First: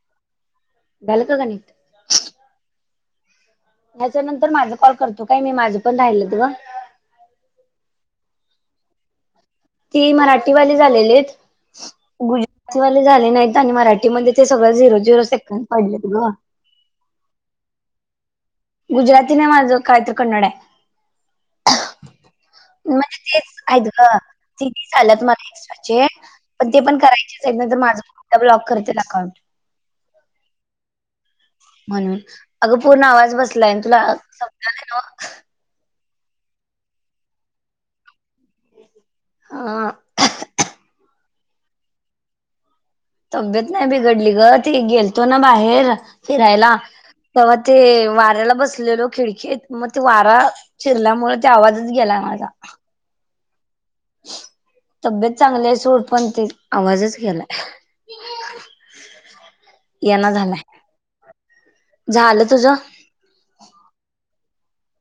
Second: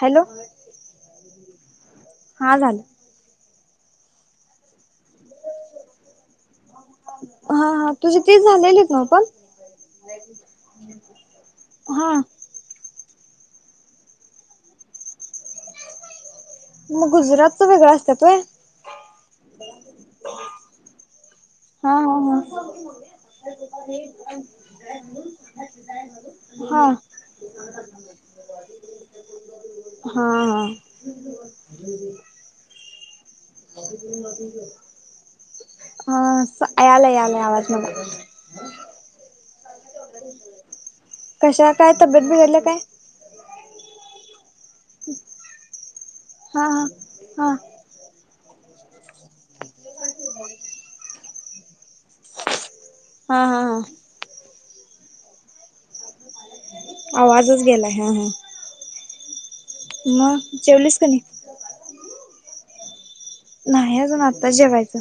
Hello झालं का गणित हा झालं. ह्यच्या नंतर माझा कॉल करतो काय मी माझं पण राहिलेत ग तुझी तीच झालेलीत नव्ह पण ती मराठीवाली झालेलीत हा [unintelligible] झाले नाही आणि मराठीमध्ये ते सगळं झिरो झिरो सेकंद पडलेत ग मग गुजरातच वेगळ असतात व्हय गुजराती नाय माझं काय तर कन्नड हाय. हां हां हां म्हणजे तेच आहेत गं तीन झालेत मला एक्स्ट्राचे पण ते हा हा पण करायचेत नायतर माझ सुध्दा ब्लॉक करतील अकाउंट. हां हा म्हणून अगं पूर्ण आवाज बसलाय तुला समजायलाय नव्ह. हं यालाय यालाय आवाज मला हां कशा काय तब्येत बिघडल्या काय? तब्येत नाय बिघडली गं ते गेलतो ना बाहेर हा फिरायला हा तवा ते वाऱ्याला बस लेलो खिडकीत म ते वारा शिरल्यामुळे ते आवाजच गेलाय माझा. हां हा हा तब्येत चांगली आहे सोड पण ते आवाजच गेलाय यांना मग झालाय, जेवलीस का नाही झालं तुझ नाही अजून आताच जेवायचं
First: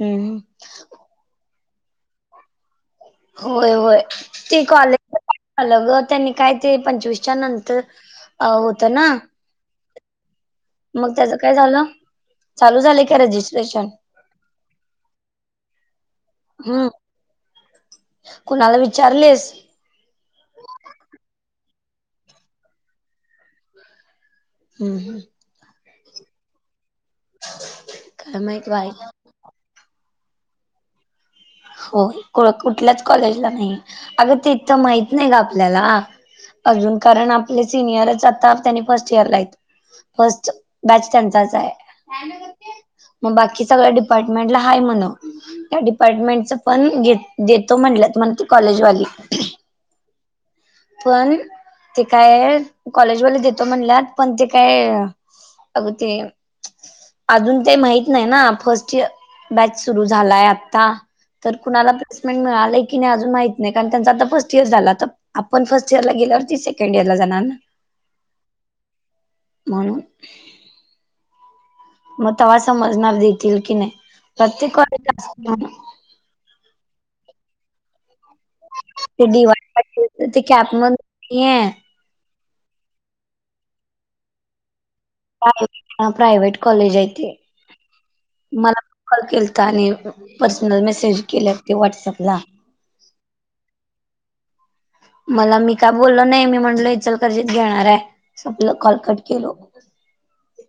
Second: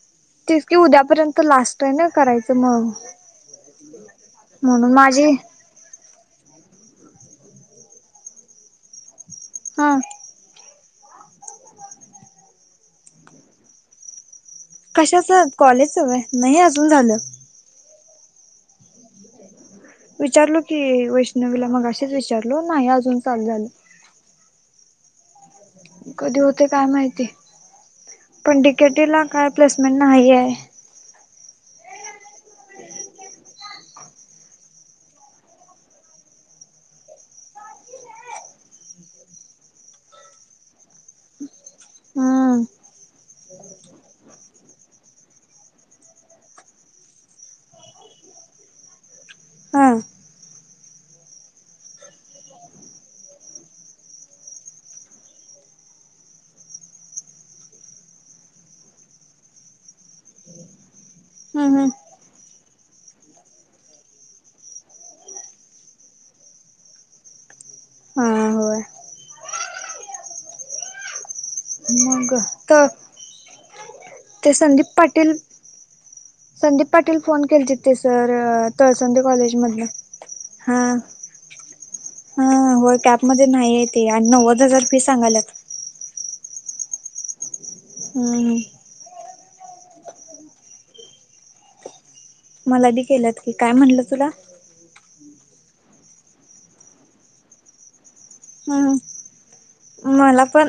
हम्म तिचं की उद्यापर्यंत लास्ट कय नय करायचं मग होय होय ते म्हणून कॉलेज माझी आलं बघ त्यांनी काय ते पंचवीसच्या नंतर अ होत ना हां मग त्याच काय झालं चालू झालंय का रजिस्ट्रेशन? कशाच कॉलेज व्हय नही हम्म अजून झालं. कुणाला विचारलेस विचारलो की वैष्णवीला मगाशीच विचारलो नाही अजून चालू झालं. हं हं कधी होते काय माहिती काय पण माहित डी के बाई टी ला काय प्लेसमेंट नाही आहे. हो को कुठल्याच कॉलेजला नाही अगं तिथलं माहित नाही ना आपल्याला अजून कारण आपले सिनियरच आता त्यांनी फर्स्ट इयरला आहेतं. फर्स्ट बॅच त्यांचाच आहे. हम्म मग बाकी सगळ्या डिपार्टमेंटला हाये म्हणव त्या डिपार्टमेंट पण दे देतो म्हणल्यात म्हणजे कॉलेज वाली हा पण ते काय कॉलेजवाले देतो म्हणलात पण ते काय अग ते अजून ते माहित नाय ना फर्स्ट इयर बॅच सुरू झालाय आता तर हम्म हम्म कुणाला प्लेसमेंट मिळालेय की नाही अजून माहित नाही कारण त्यांचा आता फर्स्ट इयर झाल आता आपण फर्स्ट इयर ला गेल्यावर ती सेकंड इयर ला जाणार ना. हा होय म्हणून म मग तेव्हा तर समजणार देतील की नाय ते प्रत्येक संदीप पाटील कॉलेजला [unintelligible] संदीप पाटील फोन केले तेचं तर तळसंद ते डी कॉलेज वाय मधनं पाटील ते कॅप मध हां नाहीये हां हां होय कॅपमध्ये नाहीयेत आणि नव्वद हजार फी सांगाल्यात. प्रायव्हेट कॉलेज आहे ते हम्म मला कॉल केल त्याने पर्सनल मेसेज केल्यात ते व्हॉट्सअपला मला बी केल्यात की काय म्हणलं तुला मला मी काय बोलल नाही मी म्हणटल हचल कर्शीित घेणार आहे सपलं हम्म कॉलकट केलो मला पण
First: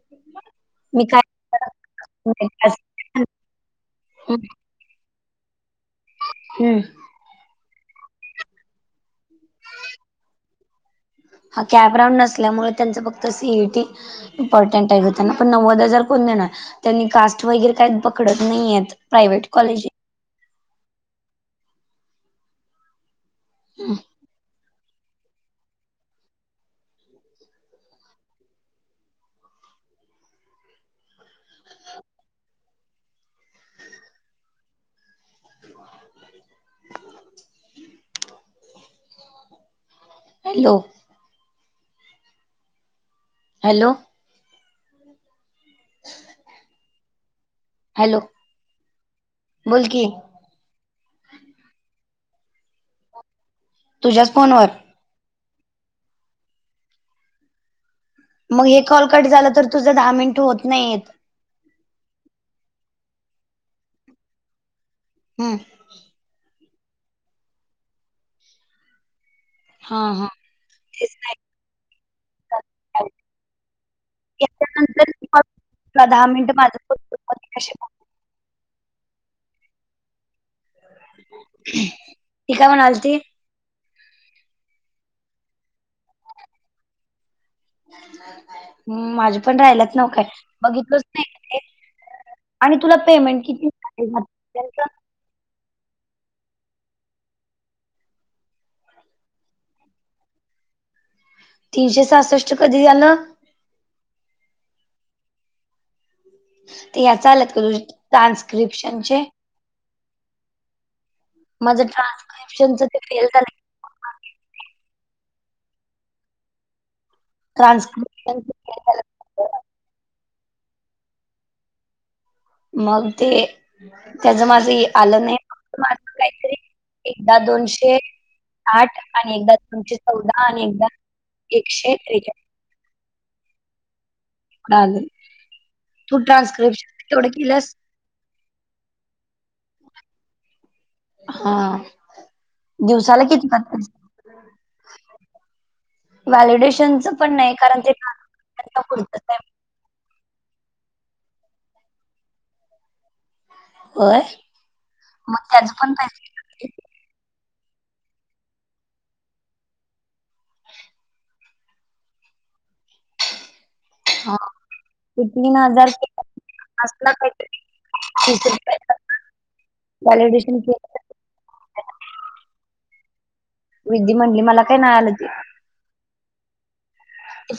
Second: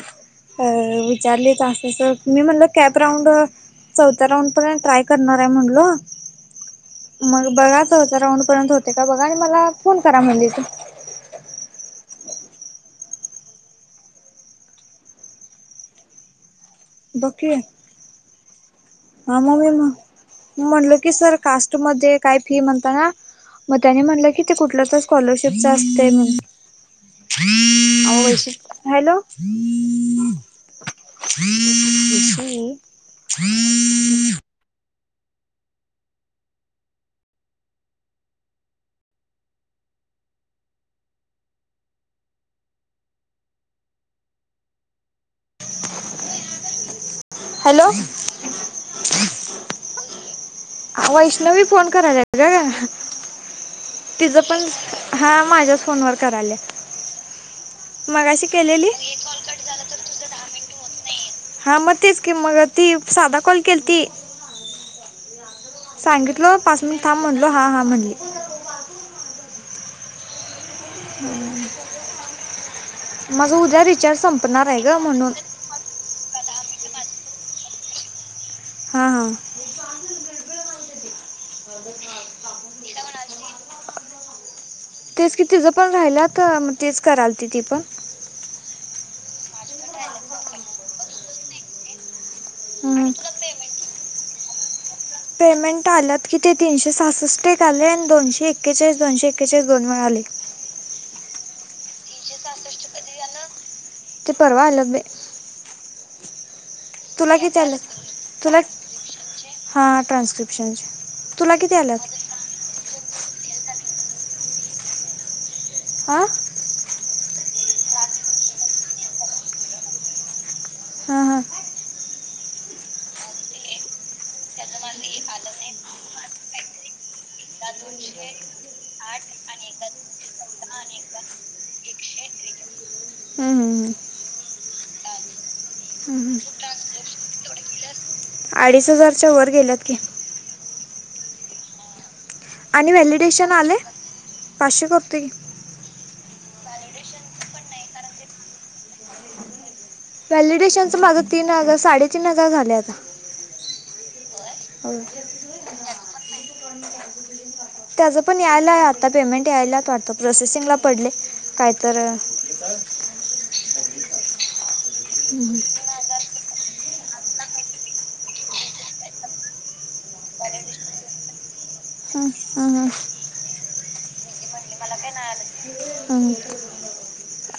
अ मी काय विचारली तं मी म्हणलं कॅप राऊंड चौथ्या राऊंड पण ट्राय म्हल हम्म. म ब राऊंड पर्यंत होते का बघा आणि मला फोन करा म्हणली त हा कॅप रांड नसल्यामुळे त्यांच फक्त सीईटी इम्पॉर्टंट आहे होना पण नव्वद हजार को त्यां बघ कास्ट की वगैरे काही पकडत नाही हा प्रायवट मग कॉलेज मी म्हणलो की सर कास्ट मध्ये काय फी म्हणता ना मग त्यानी म्हटलं की ते कुठलं तर स्कॉलरशिपच असते हॅलो ह ह हॅलो हॅलो ह हॅलो बोलकी वैष्णवी फोन करायला का ग तुझ्याच तिच पण फोनवर हा माझ्या फोनवर करा मग हे कॉल कट झालं तर तुझं दहा मिनिट होत नाहीेत हा मग तेच की मग ती साधा कॉल केली ती हम्म सांगितलो पाच मिनिट थांबा ब म्हणलो हा हा म्हणले हा हा तेच नाही हम्म माझा उद्या रिचार्ज संपणार आहे ग म्हणून श हा हा ह म्हणा तेच कि तिझं पण राहिलं तर मग तेच कराल हम् माझे पण राहिलाच नव काय बघितलंच नाही आणि तुला हम्म. पेमेंट कितीच पेमेंट आल्यात की ते तीनशे सासष्ट आले आणि दोनशे एक्केचाळीस दोनशे एक्केचाळीस दोन मिे आले ह तीनशे सासष्टष्ट कधी झालं ते परवा आल्यात बाई तर या चालत का तुझे तुला ट्रान्स्क्रिप्शनचे हां ट्रान्स्क्रिप्शनचे तुला किती माझं आल्यात ट्रान्सशनच फेल झा आा ट्रसश हा हा मग ते त्याच माझं आलं नाही माझ काहीतरी एकदा दोनशे साठ आठ आणि एकदा दोनशे अनेक चौदा आणि एकदा चौदा एकशे अनेक त्रेचाळीस एकशे तू हम्म, हम्म. ट्रान्स्क्रिप्शन तेवढं केलंस अडीच हजारच्या वर गेल्यात की हा आणि दिवसाला किती व्हॅलिडेशन आले करतेस पाचशे करतोय की व्हॅलिडेशनचं पण नाही कारण ते पुरत आहे व्हॅलिडेशनचं माझं तीन हजार साडेतीन हजार झाले आता होय हो मग त्याच पण त्याचं पण यायला आता पेमेंट यायलात वाटतं प्रोसेसिंगला पडले काय तर [inaudible] हा ते तीन हं, हजार असला कायतरी तिसरूपये वॅलीडेशन हम ह विध्दि म्हटली मला काय नाही आलं ते हं.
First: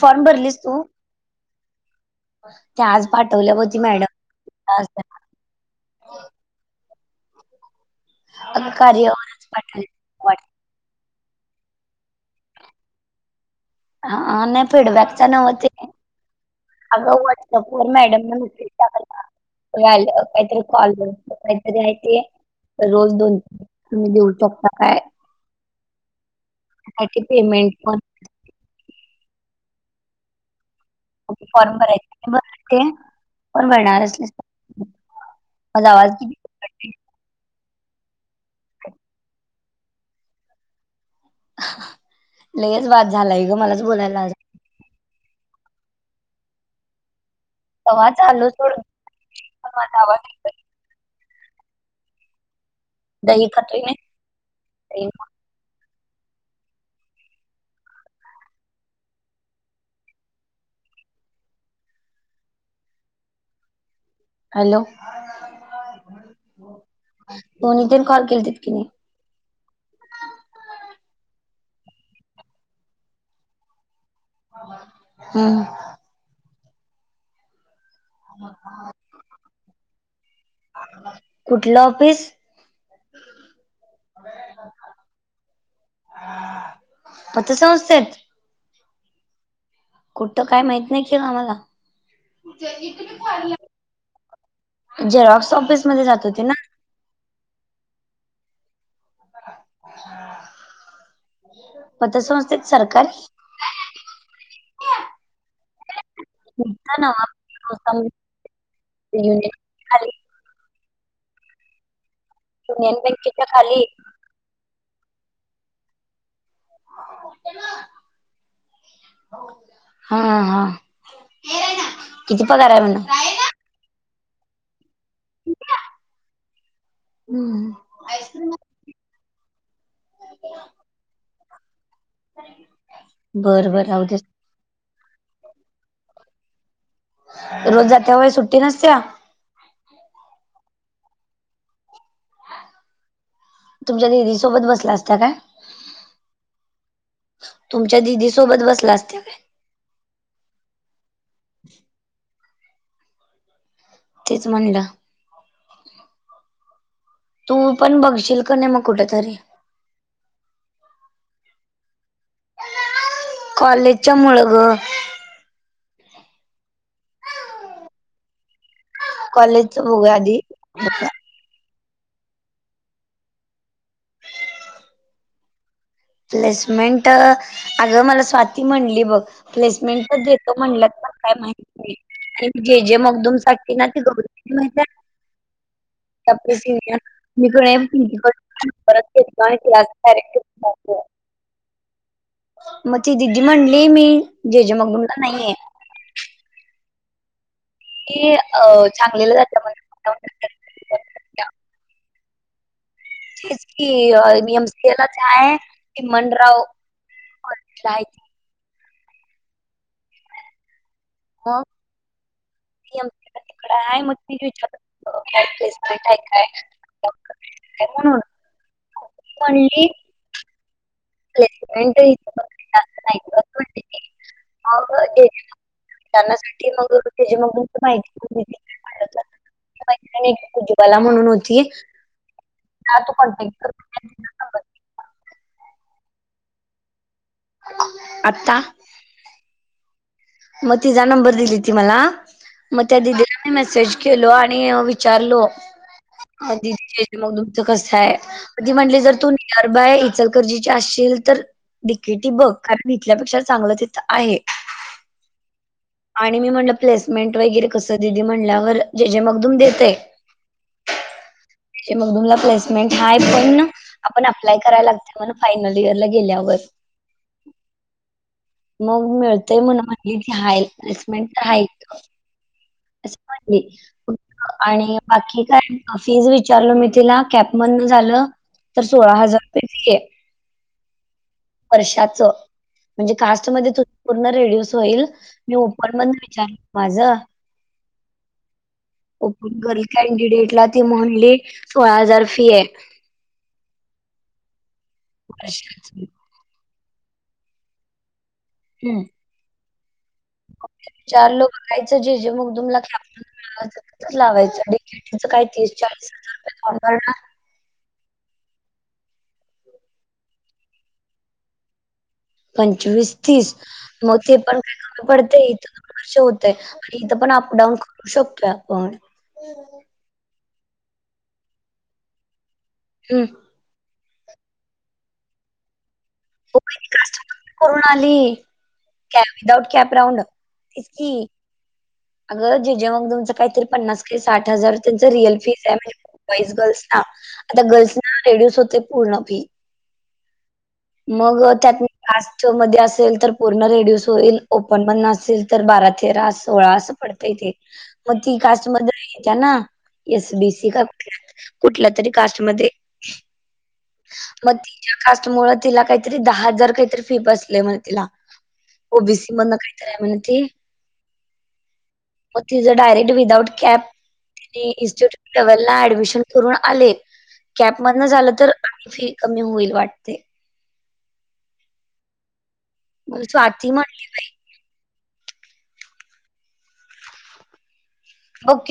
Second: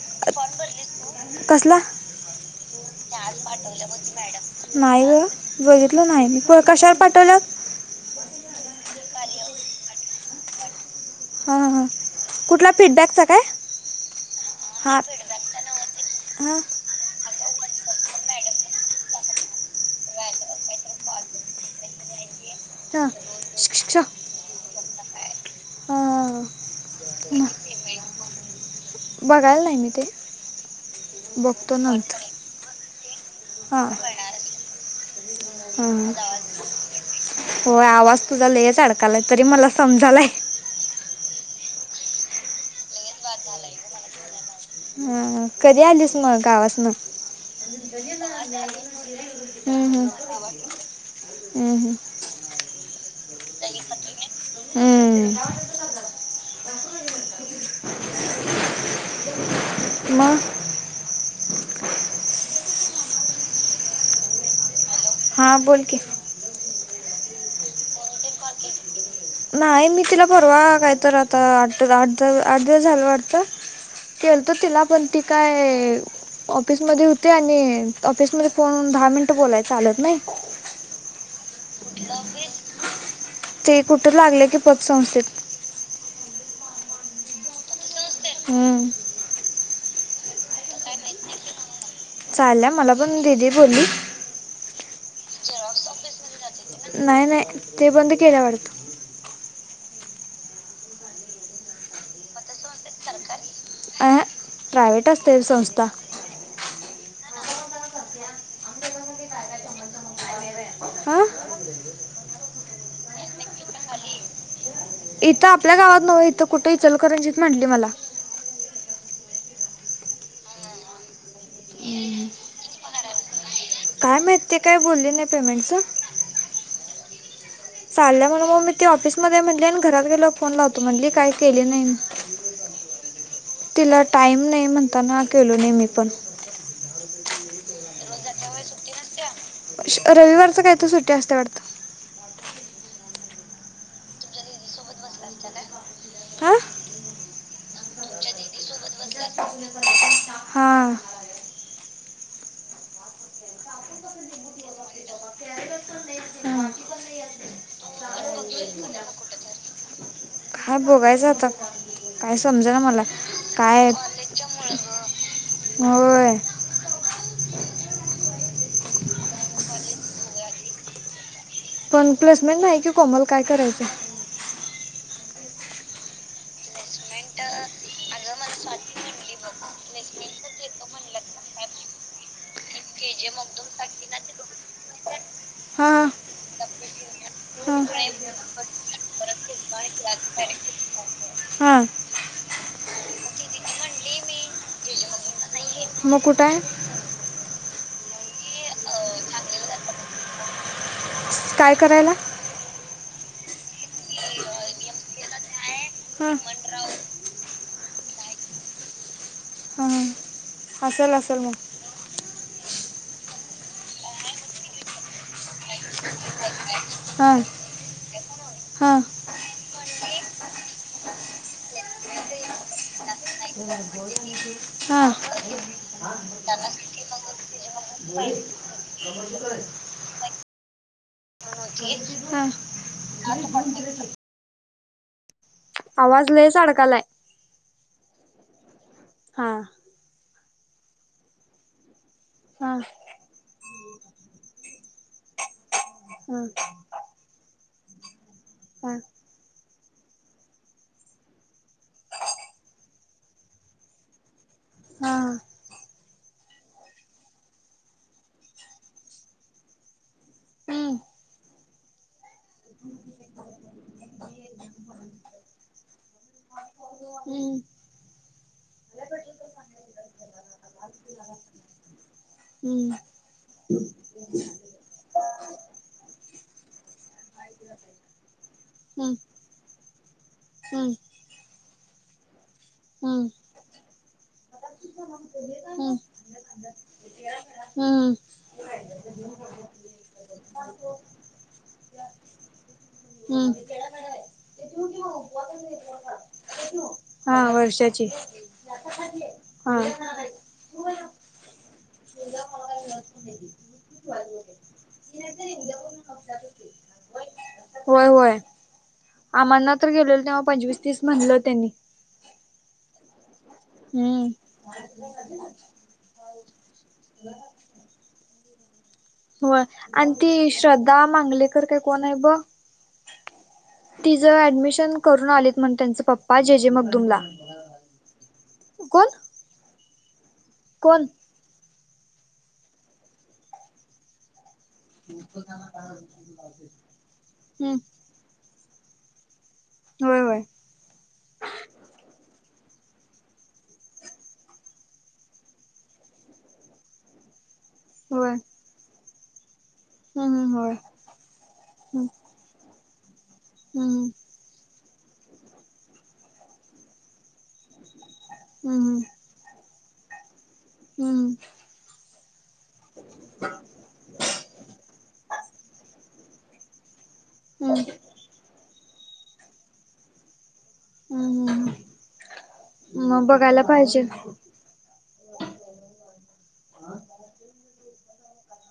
फॉर्म भरलीस तू कसला ते आज पाठवल्या होती मॅडम नाही ग बघितलं नाही मी क काशावर पा कार्य पाठ वाट हा हा कुठला फीडबॅकचा काय हा नाही हां फिडबॅक च नव्ह ते हां हां अग नपूर मॅडम नि मेसेज टाकला [inaudible] काहीतरी कॉल काहीतरी आहे ते तर रोज दोन श- श- श. तुम्ही देऊ शकता काय हां [inaudible] हां. पेमेंट पण बघायला नाही मी ते बघतो फॉर्म भरायचाय नंतर ते बघते [inaudible] हां अला आवाज हां होय आवाज तुझा लयेच अडकालाय तरी मला समजालाय लच बाद झालाय ग मलाच बोलायला आ हं कधी आलीस मग गावास न तेव्हा चालू सोड पण हम्म माझा हम्म आवाज हम्म हम्म दही खातोय मी हमंम मग हॅलो हा बोल की तो नितीला कॉल केलीतस की नाही नाही मी तिला परवा कायतर आता आठ आठ दिवस झालं वाटत केलतो तिला पण ती हम्म काय ऑफिसमध्ये होती आणि ऑफिसमध्ये फोन दहा मिनटं बोलाय चालत नाही कुठलं ऑफिस? ते कुठे लागले की पतसंस्थेत पतसंस्थेत हं. कुठतं काय माहित नाही के ग आम्हाला. चालल्या मला पण दिदी बोली. झेरॉक्स ऑफिसमध्ये जात होती ना? नाही नाही ते बंद केल्या वाटत. पतसंस्थेत सरकारी प्रायवेट असेल संस्था. तस न्हव संस्था [inaudible] हां युनियन बँकेच्या खाली इथं आपल्या गावात नवं इथं कुठं इचलकरंजीत म्हांडली मला. हा हा किती पगार आहे म्हण काय ते काय बोलले नाही पेमेंटचं. म्हणा चाललं म्हण मग मी ती ऑफिसमध्ये म्हटली आणि घरात गेलो फोन लावतो म्हणली काही केली नाही. बरं बरं तिला राहू दे टाईम नाही म्हणताना केलो नाही मी पण. रोज जाते व्हय सुट्टी नसत्या? रविवारचं काय तर सुट्टी असत्या वाटतं. तुमच्या दिदी सोबत बसला असता काय? हां तुमच्या दिदी सोबत बसला असत्या काय? हां तेच म्हणलं. हां तू पण बघशील का नाही मग कुठेतरी? हा बोघायचं आता काय समजा ना मला. काय कॉलेजच्या मुळ ग. होय. कॉलेज च बघूया आधी. पण प्लेसमेंट नाही कि कोमल काय करायच? प्लेसमेंट अगं मला स्वाती म्हणली बघ प्लेसमेंट पण देतो म्हणल्यात. काय माहिती नाही आणि जे जे मगदुम साठी ना ती गौरी माहित हाय. हा त्या मी की नाय प्रिन्सिपल कड परत केलतो आणि तिलाच हां मग ती दिदी म्हणली मी जे जे मगदुम ला नाहीये. म कुठाय? ते अ सांगलीला जात म्हण कुठं. काय करायला? तेच की एम सी ए लाच हाय हां चिमनराव नाय ती. हां हां असेल असेल मग. पी एम सी ला तिकड हाय म ती विचारत होती प्लेसमेंट हाय काय? हा हा ए [unintelligible] हां त्यांनासाठी मग त्याची मग माहिती दिली. उज्ज्वला म्हणून होती. हां हा तू कॉन्टॅक्ट कर. आवाज लयच अडकालाय आत्ता हां मग तिचा नंबर दिली ती मला हां मग त्या दिदीना मी मेसेज केलो आणि विचारलो हां दीदी मग तुमचं कस आहे ती हां म्हटली जर तू नियर बाय इचलकरंजीची आसशील तर डी के टी बघ कारण इथल्यापेक्षा चांगलं तिथं आहे हा आणि मी म्हणलं प्लेसमेंट वगैरे कसं दिदी म्हणल्यावर जे जे मगदुम देतय हम जे जे मगदूमला प्लेसमेंट हाय पण आपण अप्लाय करायला लागत म्हण फायनल इयरला गेल्यावर हम्म मग मिळतय म्हण म्हणली ती हाय प्लेसमेंट आहे इथं हम्म आणि बाकी काय फी ज विचारल मी तिला कॅप मधनं झालं तर सोळा हजार रुपये फी आहे हम्म हम्म वर्षाच म्हणजे हम्म कास्ट मधेच होत पूर्ण रीड्यूस होईल मी ओपन हम्म मधन विचारल माझ हम्म ओपन गर्ल कॅनडिडेटला ती म्हणली सोळा हजार फी आहे हम कश्याच म हा वर्षाची हम्म हा चार लोक खायचं जे जे मग तुमला ख लावायचं ेटीच काही तीस चाळीस हजार रुपये कान भरणार होय होय आम्हाना तर गेलेल तेव्हा पंचवीस तीस म्हणलं त्यांनी पंचवीस तीस मग हम्म ते पण काय कमी पडते इथ दोन वर्ष होत आणि इथ पण अपडाऊन करू शकतोय आपण होय आणि ती श्रद्धा मांगलेकर काय कोण आहे ब हम तिचं ऍडमिशन करून आलेत मण त्यांच पप्पा जे हो, जे मग तुमला करून विदाउट कॅप कोण राउंडसकी अगं जेजे मग तुमचं काहीतरी पन्नास काही साठ हजार त्यांच रिअल फी आहे म्हणजे बॉईस गर्ल्स ना आता हम्म गर्ल्स ना रेड्युस होते पूर्ण फी होय होय मग त्यात मध्ये असेल तर पूर्ण रेडस होईल ओपन पण नसेल तर बारा तेरा सोळा असं पडतय ते मग होय ती कास् मद येत्या ना हम्म हम्म एसबीसी होय का कुठ कुठला तरी कास्ट मध्ये हम्म मग तिच्या कास्ट मु तिला काहीतरी दहा हजार काहीतरी फी बसले म तिला हम्म हम्म ओबीसी मधन काहीत आहे म्हण ते हम मग तिझं डायरेक्ट विदाउट कॅब तिने इन्स्टिट्यूट लेव्हलला ऍडमिशन करून आले हम्म हम्म कॅपमधन झालं तर आण्खी फी कमी होईल वाटते हम्म हम्म मग बघायला स्वाती म्हण पाहिजे ओके